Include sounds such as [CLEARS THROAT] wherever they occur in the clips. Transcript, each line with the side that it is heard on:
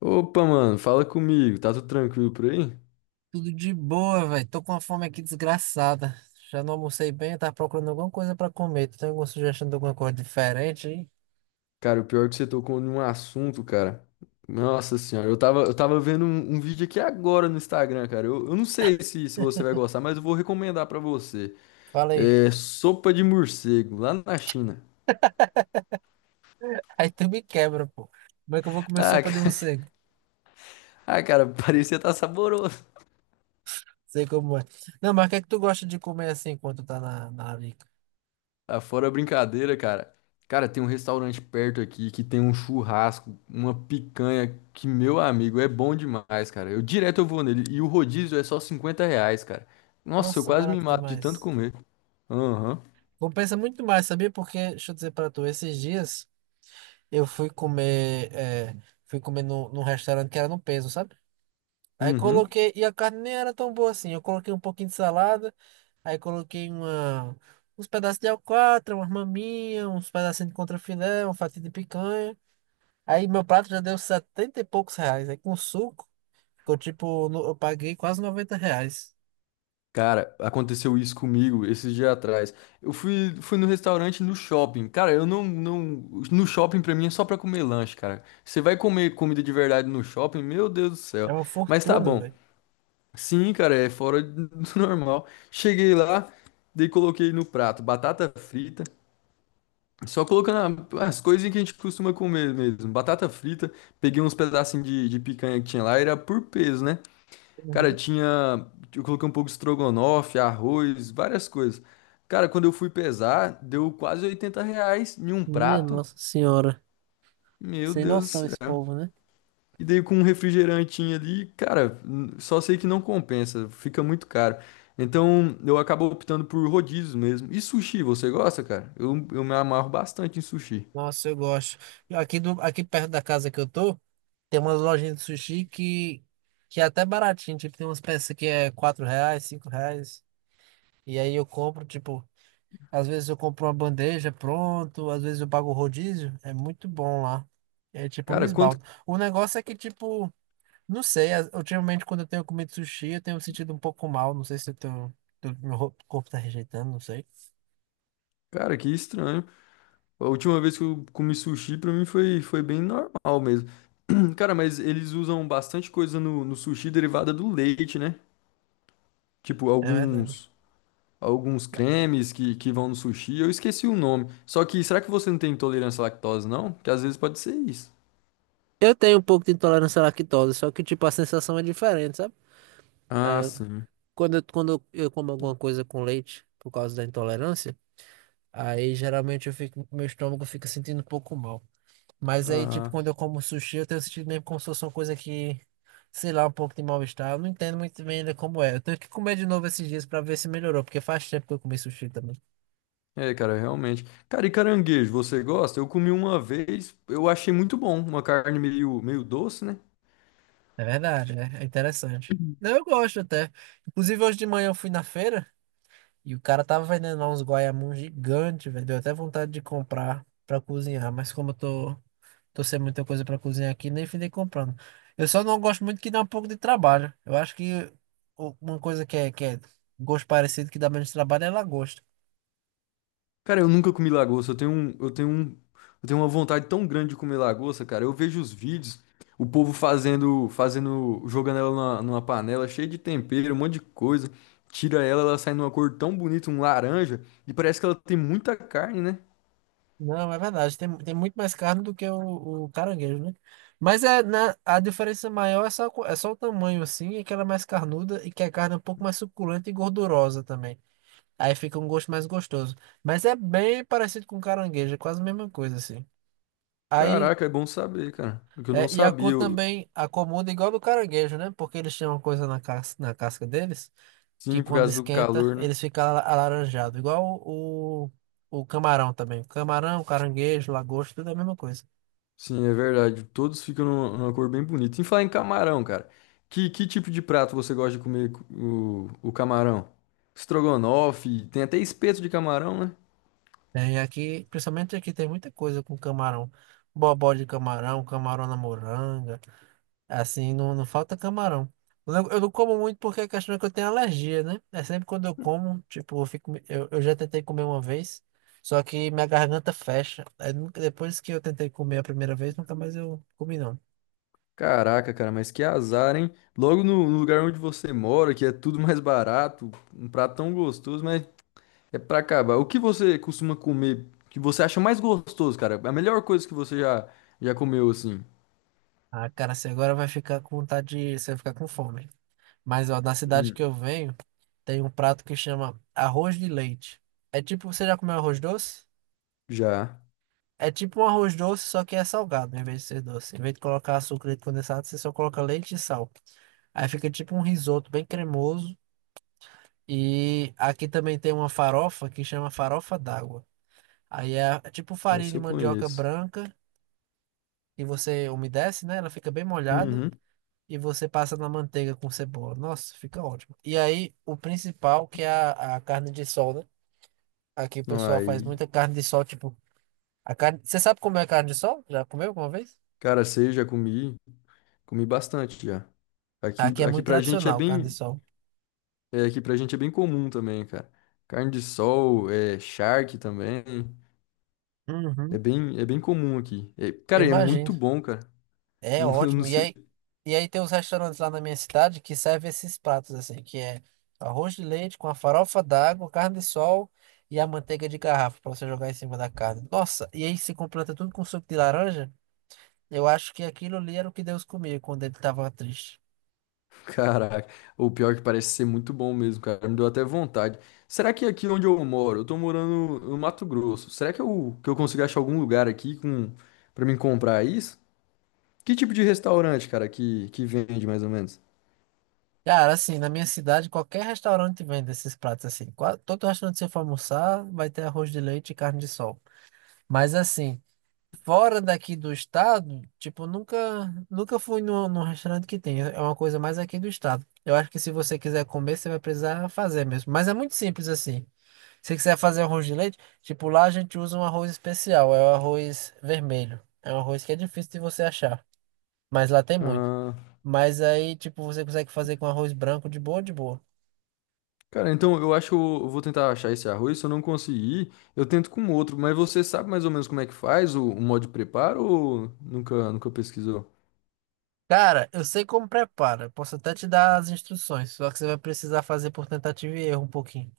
left: Opa, mano, fala comigo, tá tudo tranquilo por aí?
right: Tudo de boa, velho. Tô com uma fome aqui desgraçada. Já não almocei bem, eu tava procurando alguma coisa pra comer. Tu tem alguma sugestão de alguma coisa diferente aí?
left: Cara, o pior é que você tocou num assunto, cara. Nossa senhora, eu tava vendo um vídeo aqui agora no Instagram, cara. Eu não sei se você vai gostar, mas eu vou recomendar pra você.
right: Fala aí.
left: É sopa de morcego, lá na China.
right: [LAUGHS] Aí tu me quebra, pô. Como é que eu vou
left: [LAUGHS]
right: comer
left: Ah,
right: sopa de
left: ca-
right: morcego?
left: ah, cara, parecia estar tá saboroso.
right: Sei como é. Não, mas o que é que tu gosta de comer assim enquanto tá na larica?
left: Ah, fora a brincadeira, cara. Cara, tem um restaurante perto aqui que tem um churrasco, uma picanha que, meu amigo, é bom demais, cara. Eu direto eu vou nele. E o rodízio é só R$ 50, cara. Nossa, eu
right: Nossa,
left: quase me
right: barato
left: mato de tanto
right: demais.
left: comer. Aham.
right: Compensa muito mais, sabia? Porque, deixa eu dizer pra tu, esses dias eu fui comer, fui comer num restaurante que era no peso, sabe? Aí
left: Uhum.
right: coloquei, e a carne nem era tão boa assim. Eu coloquei um pouquinho de salada, aí coloquei uma, uns pedaços de alcatra, umas maminhas, uns pedacinhos de contrafilé, uma fatia de picanha. Aí meu prato já deu 70 e poucos reais. Aí com suco, ficou tipo, eu paguei quase R$ 90.
left: Cara, aconteceu isso comigo esses dias atrás. Eu fui no restaurante no shopping. Cara, eu não. No shopping pra mim é só pra comer lanche, cara. Você vai comer comida de verdade no shopping? Meu Deus do
right: É
left: céu.
right: uma
left: Mas tá
right: fortuna,
left: bom.
right: velho.
left: Sim, cara, é fora do [LAUGHS] normal. Cheguei lá, daí coloquei no prato batata frita, só colocando a- as coisinhas que a gente costuma comer mesmo. Batata frita, peguei uns pedacinhos de picanha que tinha lá, era por peso, né? Cara,
right: Uhum.
left: tinha. Eu coloquei um pouco de estrogonofe, arroz, várias coisas. Cara, quando eu fui pesar, deu quase R$ 80 em um
right: Minha
left: prato.
right: Nossa Senhora.
left: Meu
right: Sem noção
left: Deus.
right: esse povo, né?
left: E daí com um refrigerantinho ali, cara, n- só sei que não compensa, fica muito caro. Então eu acabo optando por rodízios mesmo. E sushi, você gosta, cara? Eu me amarro bastante em sushi.
right: Nossa, eu gosto. Aqui, aqui perto da casa que eu tô, tem umas lojinhas de sushi que é até baratinho. Tipo, tem umas peças que é R$ 4, R$ 5. E aí eu compro, tipo, às vezes eu compro uma bandeja pronto, às vezes eu pago o rodízio. É muito bom lá. É tipo, me
left: Cara, quanto.
right: esbalto. O negócio é que, tipo, não sei, ultimamente quando eu tenho comido sushi, eu tenho me sentido um pouco mal. Não sei se eu tenho, corpo tá rejeitando, não sei.
left: Cara, que estranho. A última vez que eu comi sushi, pra mim foi bem normal mesmo. [CLEARS THROAT] Cara, mas eles usam bastante coisa no sushi derivada do leite, né? Tipo,
right: É verdade.
left: alguns. Alguns cremes que vão no sushi, eu esqueci o nome. Só que será que você não tem intolerância à lactose, não? Que às vezes pode ser isso.
right: Eu tenho um pouco de intolerância à lactose, só que, tipo, a sensação é diferente, sabe?
left: Ah,
right: Ah,
left: sim.
right: quando eu como alguma coisa com leite por causa da intolerância, aí geralmente eu fico, meu estômago fica sentindo um pouco mal. Mas aí, tipo,
left: Ah,
right: quando eu como sushi, eu tenho sentido mesmo como se fosse uma coisa que, sei lá, um pouco de mal-estar. Eu não entendo muito bem ainda como é. Eu tenho que comer de novo esses dias pra ver se melhorou, porque faz tempo que eu comi sushi também.
left: é, cara, realmente. Cara, e caranguejo, você gosta? Eu comi uma vez, eu achei muito bom, uma carne meio, meio doce, né?
right: É verdade, né? É interessante. Não, eu gosto até. Inclusive, hoje de manhã eu fui na feira e o cara tava vendendo lá uns guaiamuns gigantes, velho. Deu até vontade de comprar pra cozinhar, mas como eu tô. Tô sem muita coisa pra cozinhar aqui, nem finei comprando. Eu só não gosto muito que dá um pouco de trabalho. Eu acho que uma coisa que é gosto parecido que dá menos trabalho é lagosta.
left: Cara, eu nunca comi lagosta, eu tenho uma vontade tão grande de comer lagosta, cara. Eu vejo os vídeos, o povo fazendo, jogando ela numa panela cheia de tempero, um monte de coisa. Tira ela, ela sai numa cor tão bonita, um laranja, e parece que ela tem muita carne, né?
right: Não, é verdade. Tem muito mais carne do que o caranguejo, né? Mas é, na, a diferença maior é só, é só o tamanho, assim, e que ela é mais carnuda e que a carne é um pouco mais suculenta e gordurosa também. Aí fica um gosto mais gostoso. Mas é bem parecido com caranguejo, é quase a mesma coisa, assim. Aí.
left: Caraca, é bom saber, cara. Porque eu não
right: É, e a
left: sabia,
right: cor
left: eu-
right: também, a comunda é igual do caranguejo, né? Porque eles têm uma coisa na casca deles, que
left: sim, por
right: quando
left: causa do
right: esquenta,
left: calor, né?
right: eles ficam alaranjados. Igual o camarão também. Camarão, caranguejo, lagosta, tudo é a mesma coisa.
left: Sim, é verdade. Todos ficam numa numa cor bem bonita. Em falar em camarão, cara, que tipo de prato você gosta de comer co- o camarão? Estrogonofe, tem até espeto de camarão, né?
right: Tem aqui, principalmente aqui, tem muita coisa com camarão. Bobó de camarão, camarão na moranga. Assim, não falta camarão. Eu não como muito porque a questão é que eu tenho alergia, né? É sempre quando eu como, tipo, eu fico, eu já tentei comer uma vez, só que minha garganta fecha. Aí depois que eu tentei comer a primeira vez, nunca mais eu comi, não.
left: Caraca, cara, mas que azar, hein? Logo no lugar onde você mora, que é tudo mais barato, um prato tão gostoso, mas é pra acabar. O que você costuma comer que você acha mais gostoso, cara? A melhor coisa que você já comeu, assim?
right: Ah, cara, você agora vai ficar com vontade de, você vai ficar com fome. Mas, ó, na cidade
left: Hum,
right: que eu venho, tem um prato que chama arroz de leite. É tipo, você já comeu arroz doce?
left: já.
right: É tipo um arroz doce, só que é salgado, em vez de ser doce. Em vez de colocar açúcar e leite condensado, você só coloca leite e sal. Aí fica tipo um risoto bem cremoso. E aqui também tem uma farofa que chama farofa d'água. Aí é tipo farinha
left: Essa
right: de
left: eu
right: mandioca
left: conheço.
right: branca e você umedece, né? Ela fica bem molhada
left: Uhum.
right: e você passa na manteiga com cebola. Nossa, fica ótimo. E aí o principal que é a carne de sol, né? Aqui o
left: Não,
right: pessoal faz
left: Aí,
right: muita carne de sol, tipo, a carne... Você sabe como é carne de sol? Já comeu alguma vez?
left: cara, sei, já comi. Comi bastante já. Aqui,
right: Aqui é
left: aqui
right: muito
left: pra gente é
right: tradicional o carne de
left: bem,
right: sol.
left: é, aqui pra gente é bem comum também, cara. Carne de sol, é, charque também.
right: Uhum.
left: É bem comum aqui. É,
right: Eu
left: cara, e é
right: imagino.
left: muito bom, cara. [LAUGHS]
right: É
left: Não, não
right: ótimo.
left: sei.
right: E aí tem uns restaurantes lá na minha cidade que servem esses pratos, assim, que é arroz de leite com a farofa d'água, carne de sol e a manteiga de garrafa para você jogar em cima da carne. Nossa, e aí se completa tudo com suco de laranja. Eu acho que aquilo ali era o que Deus comia quando ele estava triste.
left: Caraca. O pior é que parece ser muito bom mesmo, cara. Me deu até vontade. Será que aqui onde eu moro, eu tô morando no Mato Grosso, será que eu consigo achar algum lugar aqui com, pra mim comprar isso? Que tipo de restaurante, cara, que vende mais ou menos?
right: Cara, assim, na minha cidade, qualquer restaurante vende esses pratos assim. Todo restaurante que você for almoçar vai ter arroz de leite e carne de sol. Mas assim. Fora daqui do estado, tipo, nunca fui no restaurante que tem. É uma coisa mais aqui do estado. Eu acho que se você quiser comer, você vai precisar fazer mesmo. Mas é muito simples assim. Se você quiser fazer arroz de leite, tipo, lá a gente usa um arroz especial, é o arroz vermelho. É um arroz que é difícil de você achar, mas lá tem muito. Mas aí, tipo, você consegue fazer com arroz branco de boa, de boa.
left: Cara, então eu acho que eu vou tentar achar esse arroz. Se eu não conseguir, eu tento com outro. Mas você sabe mais ou menos como é que faz o modo de preparo ou nunca pesquisou?
right: Cara, eu sei como prepara. Eu posso até te dar as instruções, só que você vai precisar fazer por tentativa e erro um pouquinho.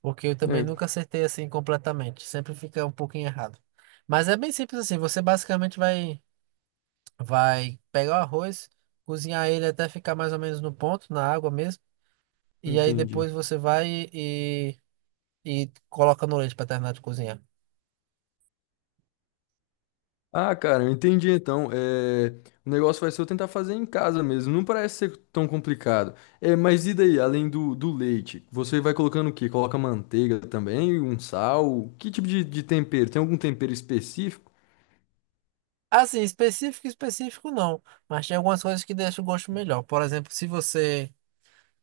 right: Porque eu também
left: É,
right: nunca acertei assim completamente. Sempre fica um pouquinho errado. Mas é bem simples assim. Você basicamente vai, vai pegar o arroz, cozinhar ele até ficar mais ou menos no ponto, na água mesmo. E aí depois
left: entendi.
right: você vai e, e coloca no leite para terminar de cozinhar.
left: Ah, cara, eu entendi então. É, o negócio vai ser eu tentar fazer em casa mesmo. Não parece ser tão complicado. É, mas e daí, além do leite? Você vai colocando o quê? Coloca manteiga também, um sal? Que tipo de tempero? Tem algum tempero específico?
right: Assim, específico não. Mas tem algumas coisas que deixam o gosto melhor. Por exemplo, se você,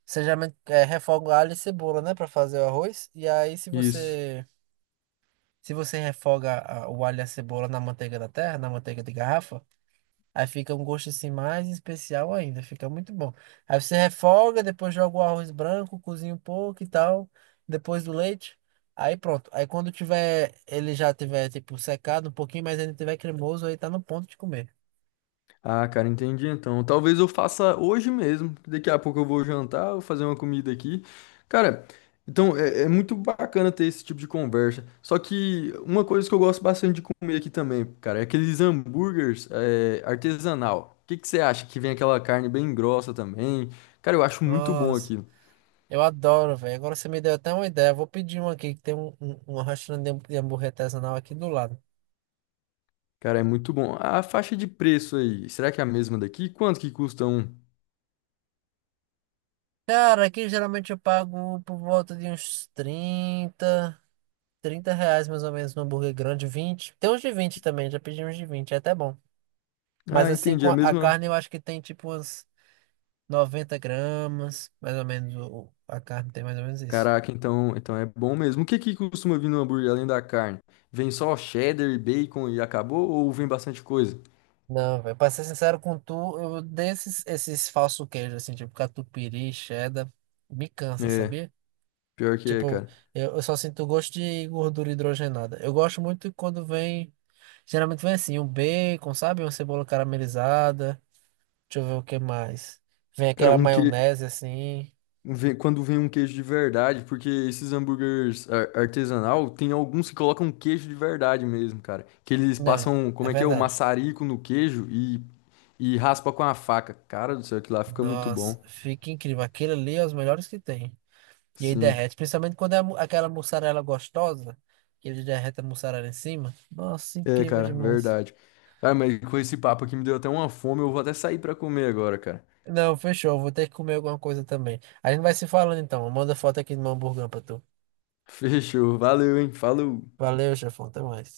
right: você geralmente refoga alho e cebola, né, para fazer o arroz. E aí se
left: Isso.
right: você, se você refoga o alho e a cebola na manteiga da terra, na manteiga de garrafa, aí fica um gosto assim mais especial ainda, fica muito bom. Aí você refoga, depois joga o arroz branco, cozinha um pouco e tal, depois do leite. Aí pronto. Aí quando tiver, ele já tiver tipo secado um pouquinho, mas ainda tiver cremoso, aí tá no ponto de comer.
left: Ah, cara, entendi então. Talvez eu faça hoje mesmo. Que Daqui a pouco eu vou jantar, vou fazer uma comida aqui. Cara, então é, é muito bacana ter esse tipo de conversa. Só que uma coisa que eu gosto bastante de comer aqui também, cara, é aqueles hambúrgueres é, artesanal. O que que você acha? Que vem aquela carne bem grossa também. Cara, eu acho muito bom
right: Nossa,
left: aquilo.
right: eu adoro, velho. Agora você me deu até uma ideia. Eu vou pedir um aqui, que tem um restaurante de hambúrguer artesanal aqui do lado.
left: Cara, é muito bom. A faixa de preço aí, será que é a mesma daqui? Quanto que custa um?
right: Cara, aqui geralmente eu pago por volta de uns R$ 30 mais ou menos no hambúrguer grande. 20, tem uns de 20 também, já pedi uns de 20, é até bom. Mas
left: Ah,
right: assim,
left: entendi.
right: com
left: É a
right: a
left: mesma.
right: carne eu acho que tem tipo umas 90 g, mais ou menos, a carne tem mais ou menos isso.
left: Caraca, então, então é bom mesmo. O que que costuma vir no hambúrguer além da carne? Vem só cheddar, bacon e acabou? Ou vem bastante coisa?
right: Não, velho, pra ser sincero com tu, eu odeio esses falsos queijos, assim, tipo catupiry, cheddar, me cansa,
left: É,
right: sabia?
left: pior que é,
right: Tipo,
left: cara.
right: eu só sinto gosto de gordura hidrogenada. Eu gosto muito quando vem, geralmente vem assim, um bacon, sabe? Uma cebola caramelizada. Deixa eu ver o que mais. Vem
left: Cara,
right: aquela
left: um que...
right: maionese assim.
left: vem- quando vem um queijo de verdade, porque esses hambúrgueres ar- artesanal, tem alguns que colocam queijo de verdade mesmo, cara. Que eles
right: Não,
left: passam,
right: é
left: como é que é, o
right: verdade.
left: maçarico no queijo e raspa com a faca. Cara do céu, aquilo lá fica muito
right: Nossa,
left: bom.
right: fica incrível. Aquilo ali é os melhores que tem. E aí
left: Sim.
right: derrete, principalmente quando é a aquela mussarela gostosa, que ele derrete a mussarela em cima. Nossa,
left: É,
right: incrível
left: cara,
right: demais.
left: verdade. Cara, mas com esse papo aqui me deu até uma fome, eu vou até sair pra comer agora, cara.
right: Não, fechou. Vou ter que comer alguma coisa também. A gente vai se falando então. Manda foto aqui do meu hamburgão pra tu.
left: Fechou. Valeu, hein? Falou.
right: Valeu, chefão. Até mais.